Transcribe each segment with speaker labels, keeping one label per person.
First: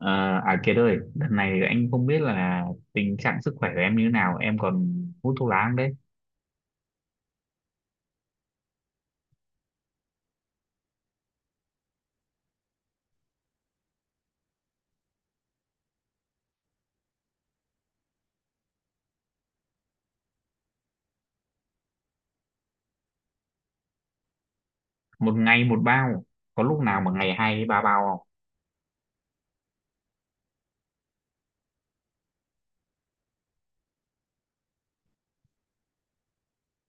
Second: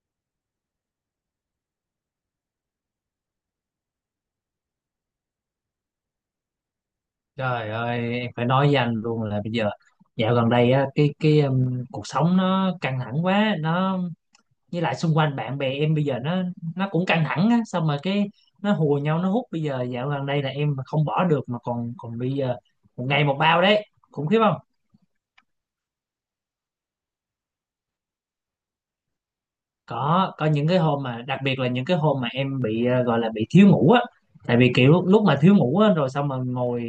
Speaker 1: À, Kiệt ơi, đợt này anh không biết là tình trạng sức khỏe của em như thế nào, em còn hút thuốc lá không đấy?
Speaker 2: Trời ơi, em phải nói với anh luôn là bây giờ dạo gần đây á cái cuộc sống nó căng thẳng quá, nó với lại xung quanh bạn bè em bây giờ nó cũng căng thẳng á, xong rồi cái nó hùa nhau nó hút, bây giờ dạo gần đây là em mà không bỏ được mà còn còn bây giờ một ngày một bao đấy, khủng khiếp không?
Speaker 1: Một ngày một bao, có lúc nào mà ngày hai ba bao không?
Speaker 2: Có những cái hôm mà đặc biệt là những cái hôm mà em bị gọi là bị thiếu ngủ á, tại vì kiểu lúc mà thiếu ngủ á rồi xong mà ngồi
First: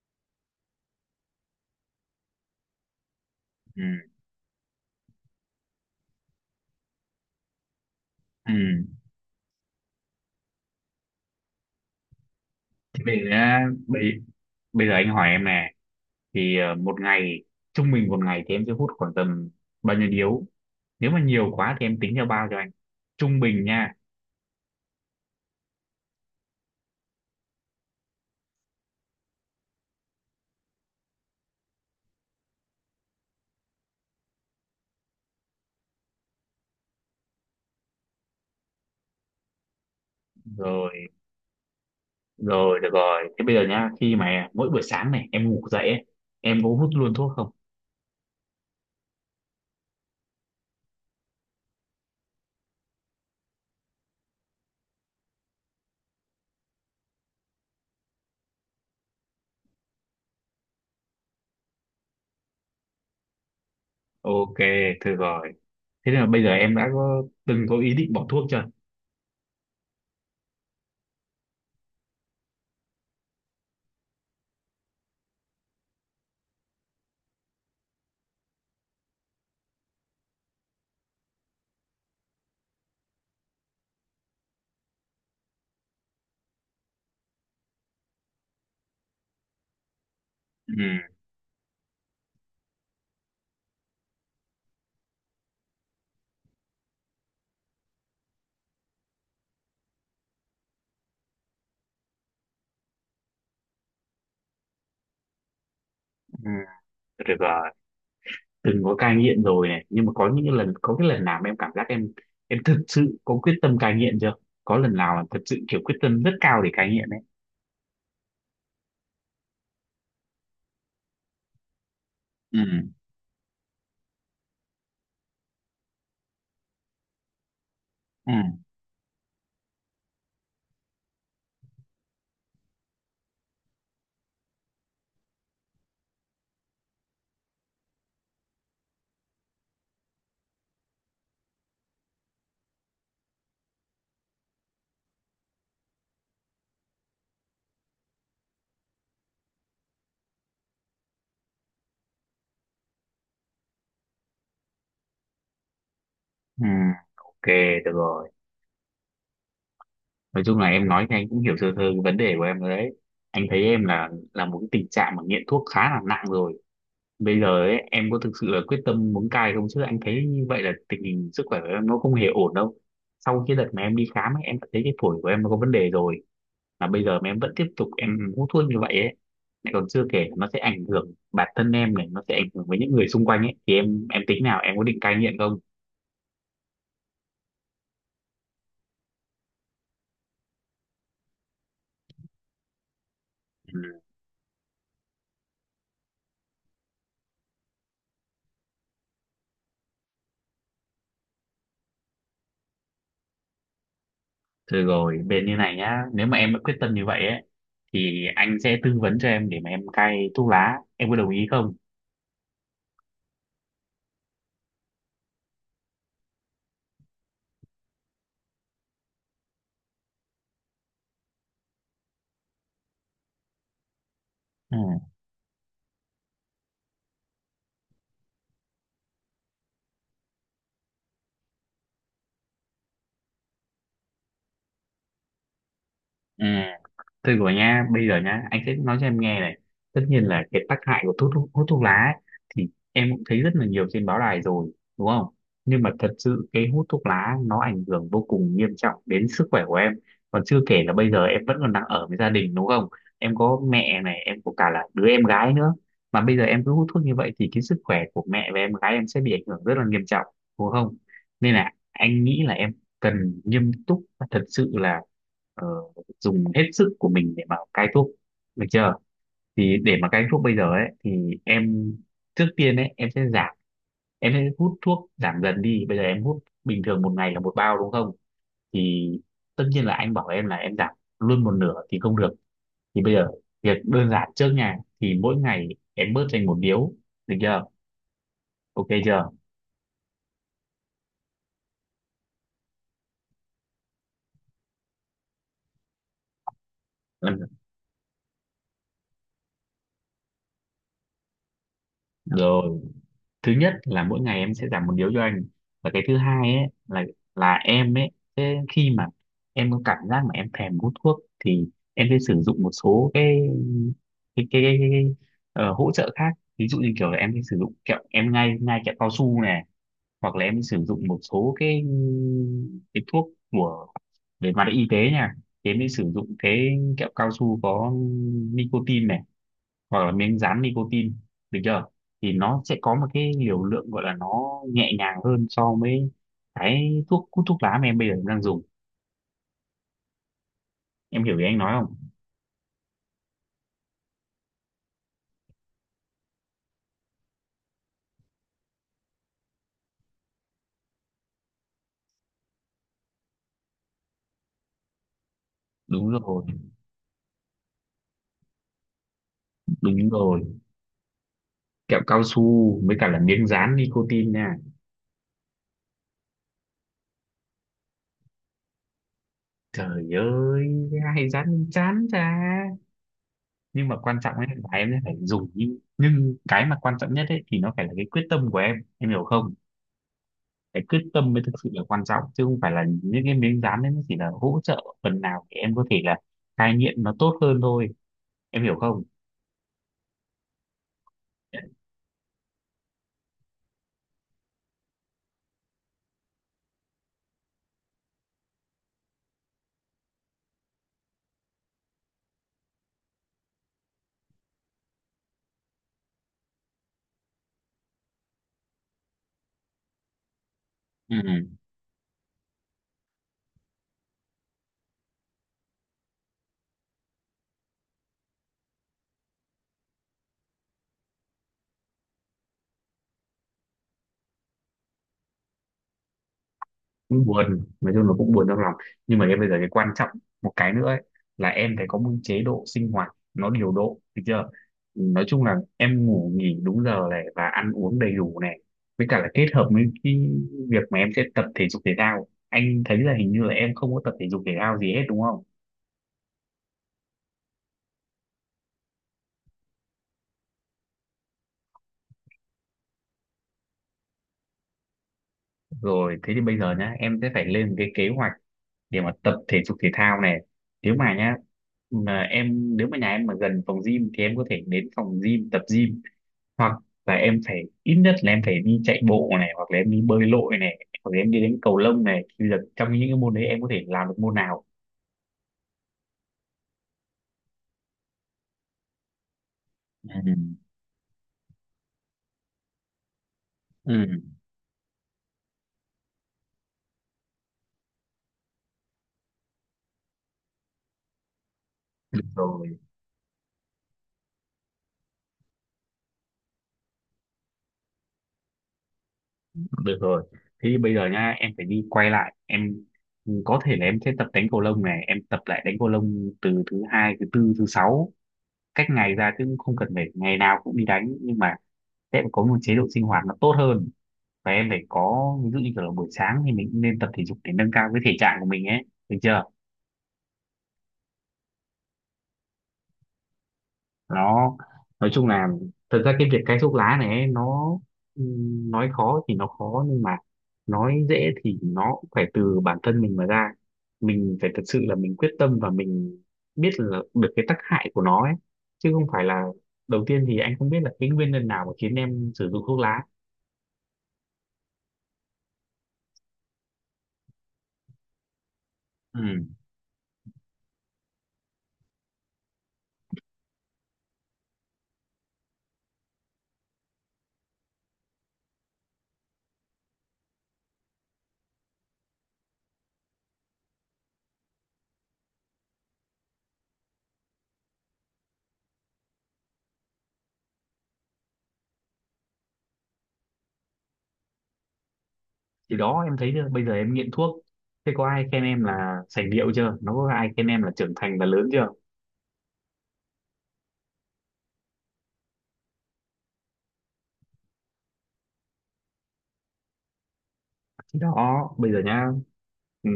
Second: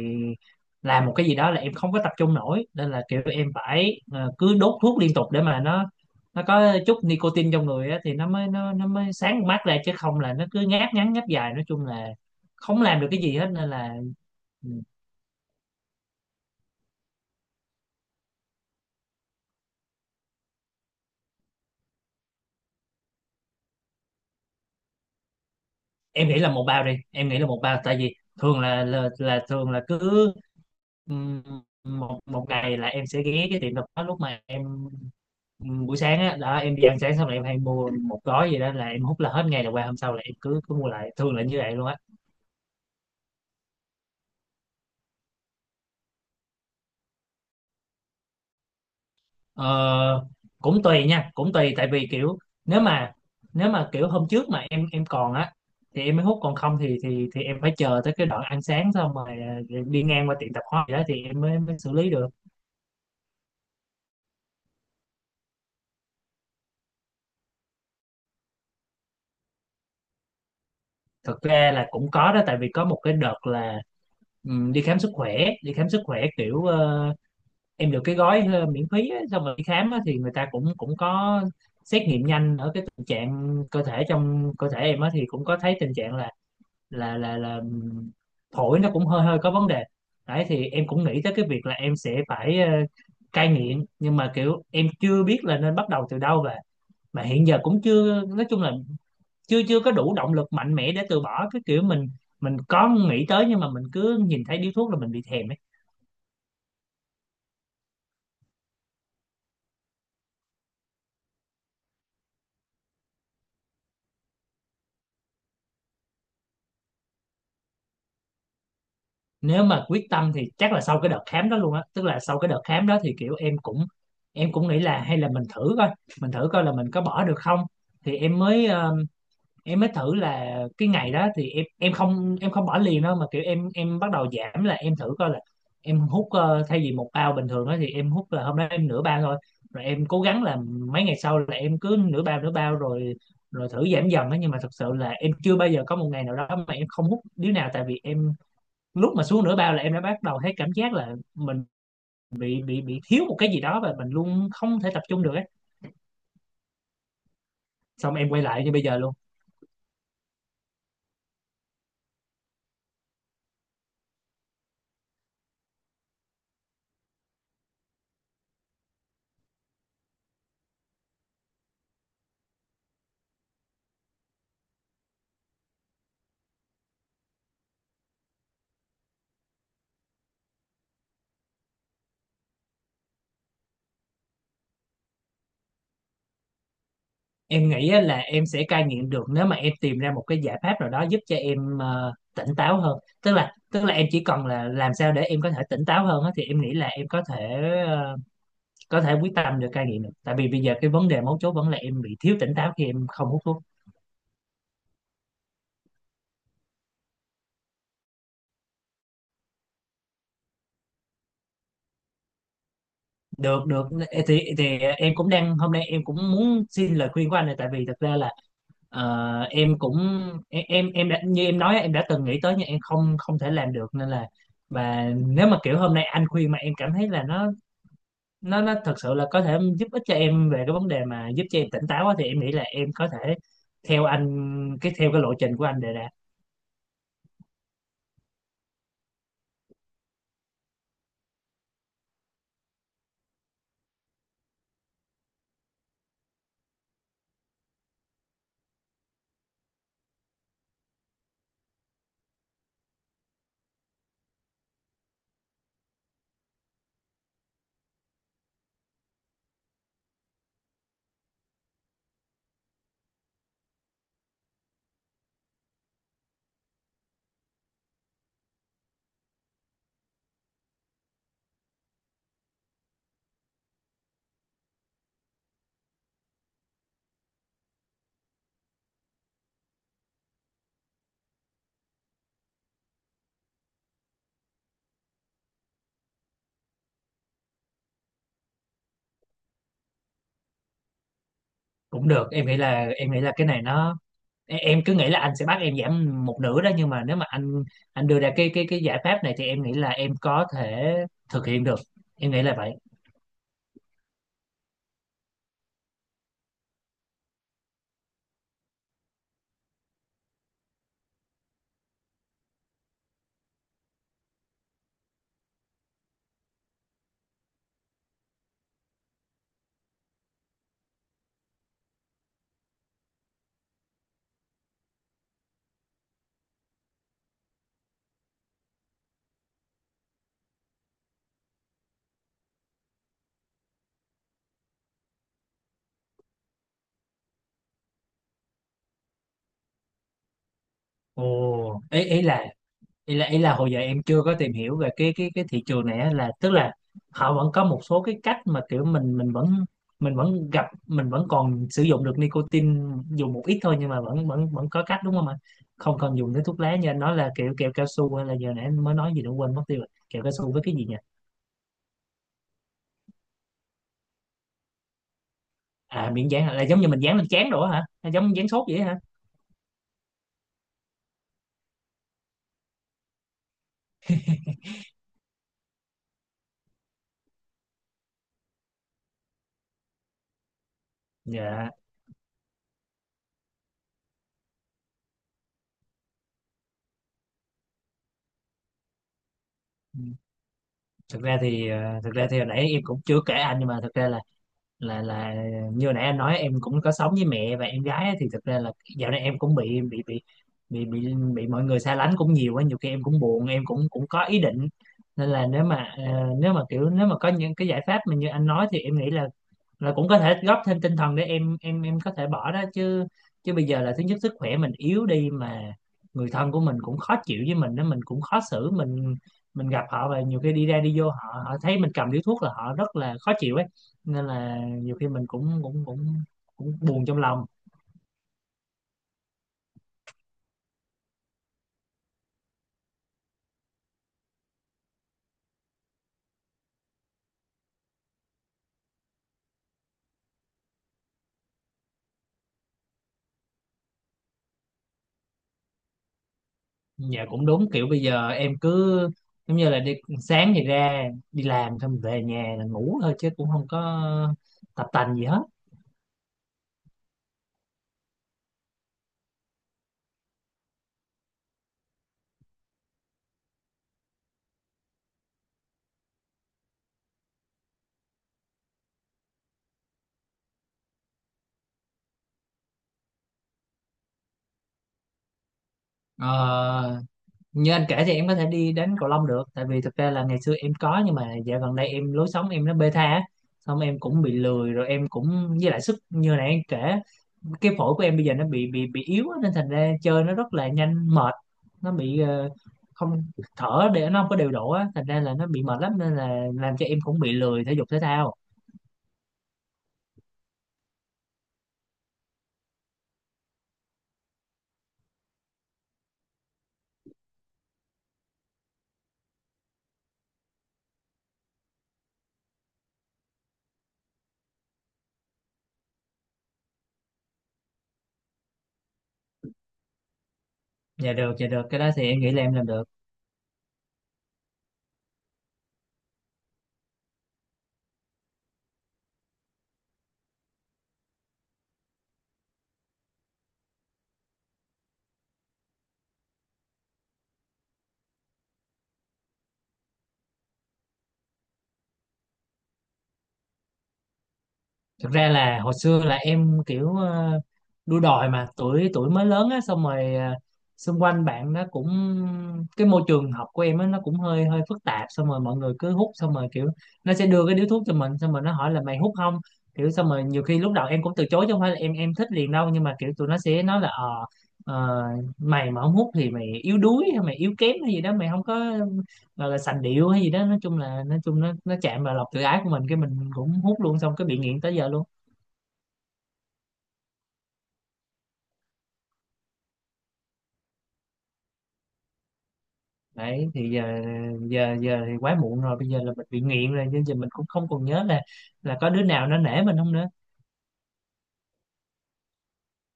Speaker 2: làm một cái gì đó là em không có tập trung nổi, nên là kiểu em
Speaker 1: Ừ,
Speaker 2: phải cứ đốt thuốc liên tục để mà nó có chút nicotine trong người á, thì nó mới
Speaker 1: ừ.
Speaker 2: nó nó mới sáng mắt ra, chứ không là nó cứ ngáp ngắn ngáp dài, nói chung là không làm
Speaker 1: Thế
Speaker 2: được
Speaker 1: bây
Speaker 2: cái
Speaker 1: giờ,
Speaker 2: gì hết
Speaker 1: nhá,
Speaker 2: nên là ừ,
Speaker 1: bây giờ anh hỏi em nè, thì một ngày, trung bình một ngày thì em sẽ hút khoảng tầm bao nhiêu điếu? Nếu mà nhiều quá thì em tính theo bao cho anh. Trung bình nha,
Speaker 2: em nghĩ là một bao đi, em nghĩ là một bao, tại vì thường là thường là cứ Ừm, một một ngày là em sẽ ghé cái tiệm tạp hóa lúc mà em buổi sáng á, đó em đi ăn sáng xong là em hay mua một gói gì đó là em hút, là hết ngày là qua hôm sau là em cứ cứ mua
Speaker 1: rồi,
Speaker 2: lại, thường là như vậy luôn á.
Speaker 1: rồi, được rồi. Thế bây giờ nha, khi mà mỗi buổi sáng này em ngủ dậy ấy, em có hút luôn thuốc không?
Speaker 2: Ờ, Cũng tùy nha, cũng tùy, tại vì kiểu nếu mà nếu mà kiểu hôm trước mà em còn á thì em mới hút, còn không thì em phải chờ tới cái đoạn ăn sáng xong rồi à, đi ngang qua tiệm tạp hóa gì đó thì em mới mới xử lý được.
Speaker 1: Ok, thử rồi. Thế nên là bây giờ em đã có từng có ý định bỏ thuốc chưa?
Speaker 2: Thực ra là cũng có đó, tại vì có một cái đợt là đi khám sức khỏe kiểu em được cái gói miễn phí á, xong rồi đi khám á, thì người ta cũng cũng có xét nghiệm nhanh ở cái tình trạng cơ thể, trong cơ thể em á, thì cũng có thấy tình trạng là phổi nó cũng hơi hơi có vấn đề đấy, thì em cũng
Speaker 1: ừ,
Speaker 2: nghĩ tới cái việc là em sẽ phải cai nghiện, nhưng mà kiểu em chưa biết là nên bắt đầu từ đâu, và mà hiện giờ cũng chưa, nói chung là chưa chưa có đủ động lực mạnh mẽ để từ bỏ, cái kiểu mình có nghĩ tới nhưng mà mình cứ nhìn thấy điếu thuốc là mình bị thèm.
Speaker 1: ừ. Được rồi, từng có cai nghiện rồi này nhưng mà có những cái lần, có cái lần nào mà em cảm giác em thực sự có quyết tâm cai nghiện chưa? Có lần nào mà thật sự kiểu quyết tâm rất cao để cai nghiện đấy?
Speaker 2: Nếu mà quyết tâm thì chắc là sau cái đợt khám đó luôn á, tức là sau cái đợt khám
Speaker 1: ừ,
Speaker 2: đó thì kiểu em cũng nghĩ là hay là mình thử coi là mình có bỏ được không, thì
Speaker 1: ừ,
Speaker 2: em mới thử là cái ngày đó thì em không bỏ liền đâu, mà kiểu em bắt đầu giảm, là em thử coi là em hút thay vì một bao bình thường đó thì em hút là hôm nay em nửa bao thôi, rồi em cố gắng là mấy ngày sau là em cứ nửa bao nửa bao, rồi rồi thử giảm dần á. Nhưng mà thật sự là em chưa bao giờ có một ngày nào đó mà em không hút điếu nào, tại vì em lúc mà xuống nửa bao là em đã bắt đầu thấy cảm giác là mình bị thiếu một cái gì đó và mình luôn không thể tập trung được ấy.
Speaker 1: ừ. Ok, được
Speaker 2: Xong em
Speaker 1: rồi.
Speaker 2: quay lại như bây giờ luôn.
Speaker 1: Nói chung là em nói thì anh cũng hiểu sơ sơ cái vấn đề của em rồi đấy. Anh thấy em là một cái tình trạng mà nghiện thuốc khá là nặng rồi. Bây giờ ấy, em có thực sự là quyết tâm muốn cai không, chứ anh thấy như vậy là tình hình sức khỏe của em nó không hề ổn đâu. Sau cái đợt mà em đi khám ấy, em đã thấy cái phổi của em nó có vấn đề rồi, mà bây giờ mà em vẫn tiếp tục em hút thuốc như vậy ấy, lại còn chưa kể nó sẽ ảnh hưởng bản thân em này, nó sẽ ảnh hưởng với những người xung quanh ấy, thì em tính nào em có định cai nghiện không?
Speaker 2: Em nghĩ á, là em sẽ cai nghiện được nếu mà em tìm ra một cái giải pháp nào đó giúp cho em tỉnh táo hơn. Tức là
Speaker 1: ừ.
Speaker 2: em chỉ cần là làm sao để em có thể tỉnh táo hơn á, thì em nghĩ là em ờ, có thể quyết tâm được, cai nghiện được. Tại vì bây giờ cái vấn đề mấu chốt vẫn là em bị thiếu tỉnh táo khi em không hút thuốc.
Speaker 1: Thôi rồi bên như này nhá, nếu mà em đã quyết tâm như vậy ấy thì anh sẽ tư vấn cho em để mà em cai thuốc lá, em có đồng ý không?
Speaker 2: Được được, thì em cũng đang, hôm nay em cũng muốn xin lời khuyên của anh này, tại vì thật ra là em cũng em đã, như em nói á, em đã từng nghĩ tới nhưng em không không thể làm được nên là,
Speaker 1: Ừ.
Speaker 2: và nếu mà kiểu hôm nay anh khuyên mà em cảm thấy là nó thật sự là có thể giúp ích cho em về cái vấn đề mà giúp cho em tỉnh táo á, thì em nghĩ là em có thể theo anh theo cái lộ trình của anh đề ra.
Speaker 1: Ừ. tôi của nha, bây giờ nha anh sẽ nói cho em nghe này. Tất nhiên là cái tác hại của thuốc thuốc, hút thuốc lá ấy, thì em cũng thấy rất là nhiều trên báo đài rồi, đúng không? Nhưng mà thật sự cái hút thuốc lá nó ảnh hưởng vô cùng nghiêm trọng đến sức khỏe của em. Còn chưa kể là bây giờ em vẫn còn đang ở với gia đình, đúng không? Em có mẹ này, em có cả là đứa em gái nữa, mà bây giờ em cứ hút thuốc như vậy thì cái sức khỏe của mẹ và em gái em sẽ bị ảnh hưởng rất là nghiêm trọng, đúng không? Nên là anh nghĩ là em cần nghiêm túc và thật sự là ờ, dùng hết sức của mình để mà cai thuốc, được chưa? Thì để mà cai thuốc bây giờ ấy thì em, trước tiên ấy em sẽ giảm, em sẽ hút thuốc giảm dần đi. Bây giờ em hút bình thường một ngày là một bao, đúng không? Thì tất nhiên là anh bảo em là em giảm luôn một nửa thì không được, thì bây giờ việc đơn giản trước nha, thì mỗi ngày em bớt thành một điếu, được chưa? Ok chưa?
Speaker 2: Cũng được, em nghĩ là cái này nó, em cứ nghĩ là anh sẽ bắt em giảm một nửa đó, nhưng mà nếu mà
Speaker 1: Ừ,
Speaker 2: anh đưa ra cái giải pháp này thì em nghĩ là em có thể thực hiện được, em nghĩ là vậy.
Speaker 1: rồi, thứ nhất là mỗi ngày em sẽ giảm một điếu cho anh, và cái thứ hai ấy là em ấy sẽ, khi mà em có cảm giác mà em thèm hút thuốc thì em sẽ sử dụng một số cái cái cái, cái, cái cái hỗ trợ khác, ví dụ như kiểu là em sẽ sử dụng kẹo em, ngay ngay kẹo cao su này, hoặc là em sử dụng một số cái thuốc của, về mặt y tế nha, thì em sẽ sử dụng cái kẹo cao su có nicotine này hoặc là miếng dán nicotine, được chưa? Thì nó sẽ có một cái liều lượng gọi là nó nhẹ nhàng hơn so với cái hút thuốc lá mà em bây giờ em đang dùng. Em hiểu ý anh nói
Speaker 2: Ồ,
Speaker 1: không?
Speaker 2: ý ý là ý là ý là hồi giờ em chưa có tìm hiểu về cái thị trường này á, là tức là họ vẫn có một số cái cách mà kiểu mình vẫn còn sử dụng được nicotine, dùng một ít thôi, nhưng mà vẫn vẫn vẫn có cách, đúng không ạ? Không
Speaker 1: Đúng
Speaker 2: cần
Speaker 1: rồi,
Speaker 2: dùng tới thuốc lá, như anh nói là kiểu kẹo cao su, hay là giờ nãy anh mới nói gì nữa, quên mất tiêu rồi,
Speaker 1: đúng
Speaker 2: kẹo cao
Speaker 1: rồi,
Speaker 2: su với cái gì nhỉ?
Speaker 1: kẹo cao su với cả là miếng dán nicotine nha.
Speaker 2: À, miếng dán hả? Là giống như mình dán lên trán đồ á hả? Hay giống dán sốt vậy hả?
Speaker 1: Trời ơi, ai dán chán ra. Nhưng mà quan trọng ấy là em sẽ phải dùng, nhưng cái mà quan trọng nhất ấy thì nó phải là cái quyết tâm của em hiểu không? Cái quyết tâm mới thực sự
Speaker 2: Dạ,
Speaker 1: là quan trọng, chứ không phải là những cái miếng dán đấy, nó chỉ là hỗ trợ phần nào để em có thể là cai nghiện nó tốt hơn thôi, em hiểu không?
Speaker 2: thực ra thì hồi nãy em cũng chưa kể anh, nhưng mà thực ra là như nãy em nói em cũng có sống với mẹ và em gái á, thì thực ra là dạo này em cũng bị mọi người xa lánh cũng nhiều á, nhiều khi em cũng buồn, em cũng cũng có ý định. Nên là nếu mà có những cái giải pháp mà như anh nói thì em nghĩ là rồi cũng có thể góp thêm tinh thần
Speaker 1: ừ.
Speaker 2: để em có thể bỏ đó chứ. Chứ bây giờ là thứ nhất sức khỏe mình yếu đi, mà người thân của mình cũng khó chịu với mình đó, mình cũng khó xử, mình gặp họ, và nhiều khi đi ra đi vô, họ họ thấy mình cầm điếu thuốc là họ rất là khó chịu ấy, nên là nhiều khi mình cũng cũng cũng cũng buồn trong
Speaker 1: Cũng
Speaker 2: lòng.
Speaker 1: buồn, nói chung là cũng buồn trong lòng. Nhưng mà cái bây giờ cái quan trọng một cái nữa ấy, là em phải có một chế độ sinh hoạt nó điều độ, được chưa? Nói chung là em ngủ nghỉ đúng giờ này, và ăn uống đầy đủ này, với cả là kết hợp với cái việc mà em sẽ tập thể dục thể thao. Anh thấy là hình như là em không có tập thể dục thể thao gì hết, đúng không?
Speaker 2: Dạ, cũng đúng, kiểu bây giờ em cứ giống như là đi, sáng thì ra đi làm, xong về nhà là ngủ thôi chứ cũng không có tập tành gì hết.
Speaker 1: Rồi, thế thì bây giờ nhá, em sẽ phải lên một cái kế hoạch để mà tập thể dục thể thao này. Nếu mà nhá, mà em nếu mà nhà em mà gần phòng gym thì em có thể đến phòng gym tập gym, hoặc là em phải ít nhất là em phải đi chạy bộ này, hoặc là em đi bơi lội này, hoặc là em đi đánh cầu lông này. Thì bây giờ trong những cái môn đấy em có thể làm được môn nào?
Speaker 2: Ờ, Như anh kể thì em có thể đi đến Cầu Long được, tại vì thực ra là
Speaker 1: Ừ.
Speaker 2: ngày xưa em có, nhưng mà dạo gần đây em lối sống em nó bê tha á. Xong em
Speaker 1: Ừ,
Speaker 2: cũng bị lười rồi, em cũng, với lại sức như này em kể, cái phổi của em bây giờ nó bị yếu á, nên thành ra chơi nó rất là nhanh mệt, nó bị
Speaker 1: được rồi,
Speaker 2: không thở, để nó không có điều độ á, thành ra là nó bị mệt lắm nên là làm cho em cũng bị lười thể dục thể thao.
Speaker 1: được rồi. Thế thì bây giờ nhá, em phải đi quay lại. Em có thể là em sẽ tập đánh cầu lông này, em tập lại đánh cầu lông từ thứ hai, thứ tư, thứ sáu, cách ngày ra chứ không cần phải ngày nào cũng đi đánh, nhưng mà sẽ có một chế độ sinh hoạt nó tốt hơn. Và em phải có, ví dụ như kiểu là buổi sáng thì mình cũng nên tập thể dục để nâng cao cái thể trạng của mình ấy, được chưa?
Speaker 2: Dạ được, dạ được, cái đó thì em nghĩ là em làm được.
Speaker 1: Nó nói chung là, thật ra cái việc cai thuốc lá này ấy, nó nói khó thì nó khó, nhưng mà nói dễ thì nó cũng phải từ bản thân mình mà ra. Mình phải thật sự là mình quyết tâm và mình biết là được cái tác hại của nó ấy, chứ không phải là, đầu tiên thì anh không biết là cái nguyên nhân nào mà khiến em sử dụng thuốc lá.
Speaker 2: Thực ra là hồi xưa là em kiểu đua đòi mà tuổi tuổi
Speaker 1: Ừ.
Speaker 2: mới lớn á, xong rồi xung quanh bạn nó cũng, cái môi trường học của em á nó cũng hơi hơi phức tạp, xong rồi mọi người cứ hút, xong rồi kiểu nó sẽ đưa cái điếu thuốc cho mình, xong rồi nó hỏi là mày hút không, kiểu xong rồi nhiều khi lúc đầu em cũng từ chối chứ không phải là em thích liền đâu, nhưng mà kiểu tụi nó sẽ nói là ờ, mày mà không hút thì mày yếu đuối hay mày yếu kém hay gì đó, mày không có gọi là sành điệu hay gì đó, nói chung nó chạm vào lòng tự ái của mình, cái mình cũng hút luôn, xong cái bị nghiện tới giờ luôn.
Speaker 1: Thì đó em thấy chưa? Bây giờ em nghiện thuốc. Thế có ai khen em là sành điệu chưa? Nó có ai khen em là trưởng thành, là lớn chưa?
Speaker 2: Đấy thì giờ giờ giờ thì quá muộn rồi, bây giờ là mình bị nghiện rồi nên giờ mình cũng không còn nhớ là có đứa nào nó nể mình không nữa.
Speaker 1: Thì đó, bây giờ nhá. Ừ.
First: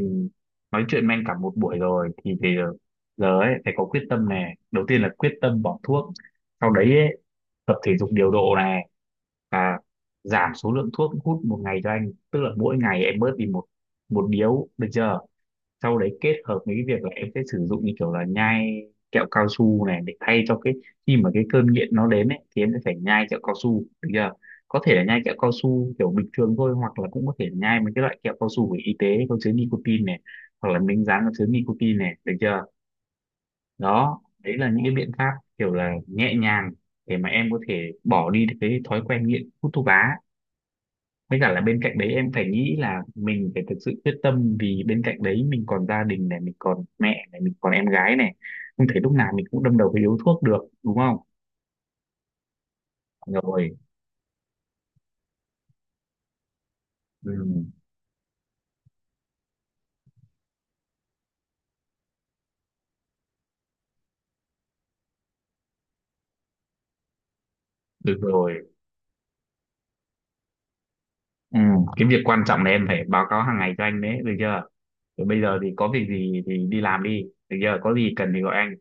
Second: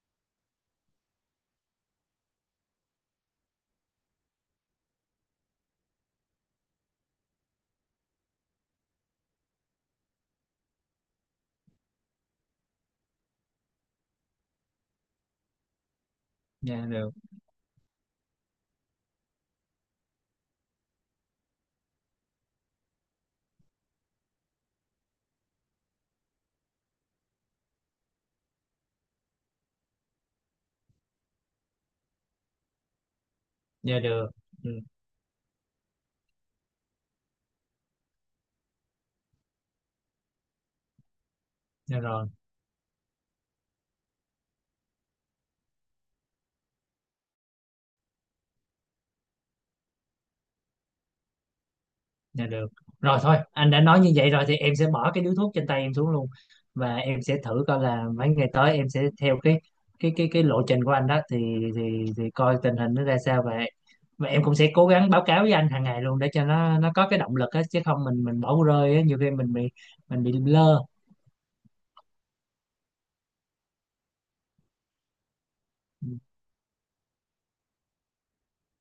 Speaker 1: Nói chuyện men cả một buổi rồi thì bây giờ, giờ ấy phải có quyết tâm này. Đầu tiên là quyết tâm bỏ thuốc. Sau đấy ấy, tập thể dục điều độ này và giảm số lượng thuốc hút một ngày cho anh. Tức là mỗi ngày em bớt đi một một điếu, được chưa? Sau đấy kết hợp với cái
Speaker 2: Dạ
Speaker 1: việc là
Speaker 2: được,
Speaker 1: em sẽ sử dụng như kiểu là nhai kẹo cao su này để thay cho cái, khi mà cái cơn nghiện nó đến ấy thì em sẽ phải nhai kẹo cao su, được chưa? Có thể là nhai kẹo cao su kiểu bình thường thôi, hoặc là cũng có thể nhai mấy cái loại kẹo cao su của y tế có chứa nicotine này, hoặc là miếng dán có chứa nicotine này, được chưa?
Speaker 2: dạ
Speaker 1: Đó,
Speaker 2: được,
Speaker 1: đấy là
Speaker 2: ừ,
Speaker 1: những cái biện pháp kiểu là nhẹ nhàng để mà em có thể bỏ đi được cái thói quen nghiện hút thuốc lá. Với cả là bên cạnh
Speaker 2: dạ
Speaker 1: đấy
Speaker 2: rồi,
Speaker 1: em phải nghĩ là mình phải thực sự quyết tâm, vì bên cạnh đấy mình còn gia đình này, mình còn mẹ này, mình còn em gái này. Không thể lúc nào mình cũng đâm đầu với điếu thuốc được, đúng không?
Speaker 2: dạ được rồi. Thôi anh
Speaker 1: rồi
Speaker 2: đã nói như vậy rồi thì em sẽ bỏ cái điếu thuốc trên tay em xuống luôn, và em
Speaker 1: ừ,
Speaker 2: sẽ thử coi là mấy ngày tới em sẽ theo cái lộ trình của anh đó, thì thì coi tình hình nó ra sao, và em cũng sẽ cố gắng báo cáo với anh hàng ngày luôn để cho nó có cái động lực á, chứ không
Speaker 1: được
Speaker 2: mình
Speaker 1: rồi.
Speaker 2: bỏ rơi á, nhiều khi mình bị lơ.
Speaker 1: ừ. Cái việc quan trọng là em phải báo cáo hàng ngày cho anh đấy, được chưa? Rồi bây giờ thì có việc gì thì đi làm đi, được chưa? Có gì cần thì gọi anh.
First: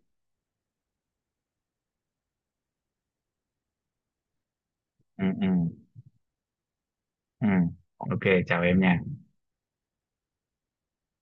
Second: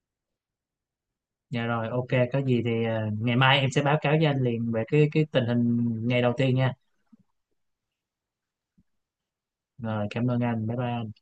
Speaker 2: Dạ rồi, ok, có gì thì ngày mai em sẽ báo cáo với anh liền về cái
Speaker 1: ừ,
Speaker 2: cái tình
Speaker 1: ừ,
Speaker 2: hình ngày đầu tiên nha.
Speaker 1: ừ. Ok, chào em nha.
Speaker 2: Rồi, cảm ơn anh. Bye bye.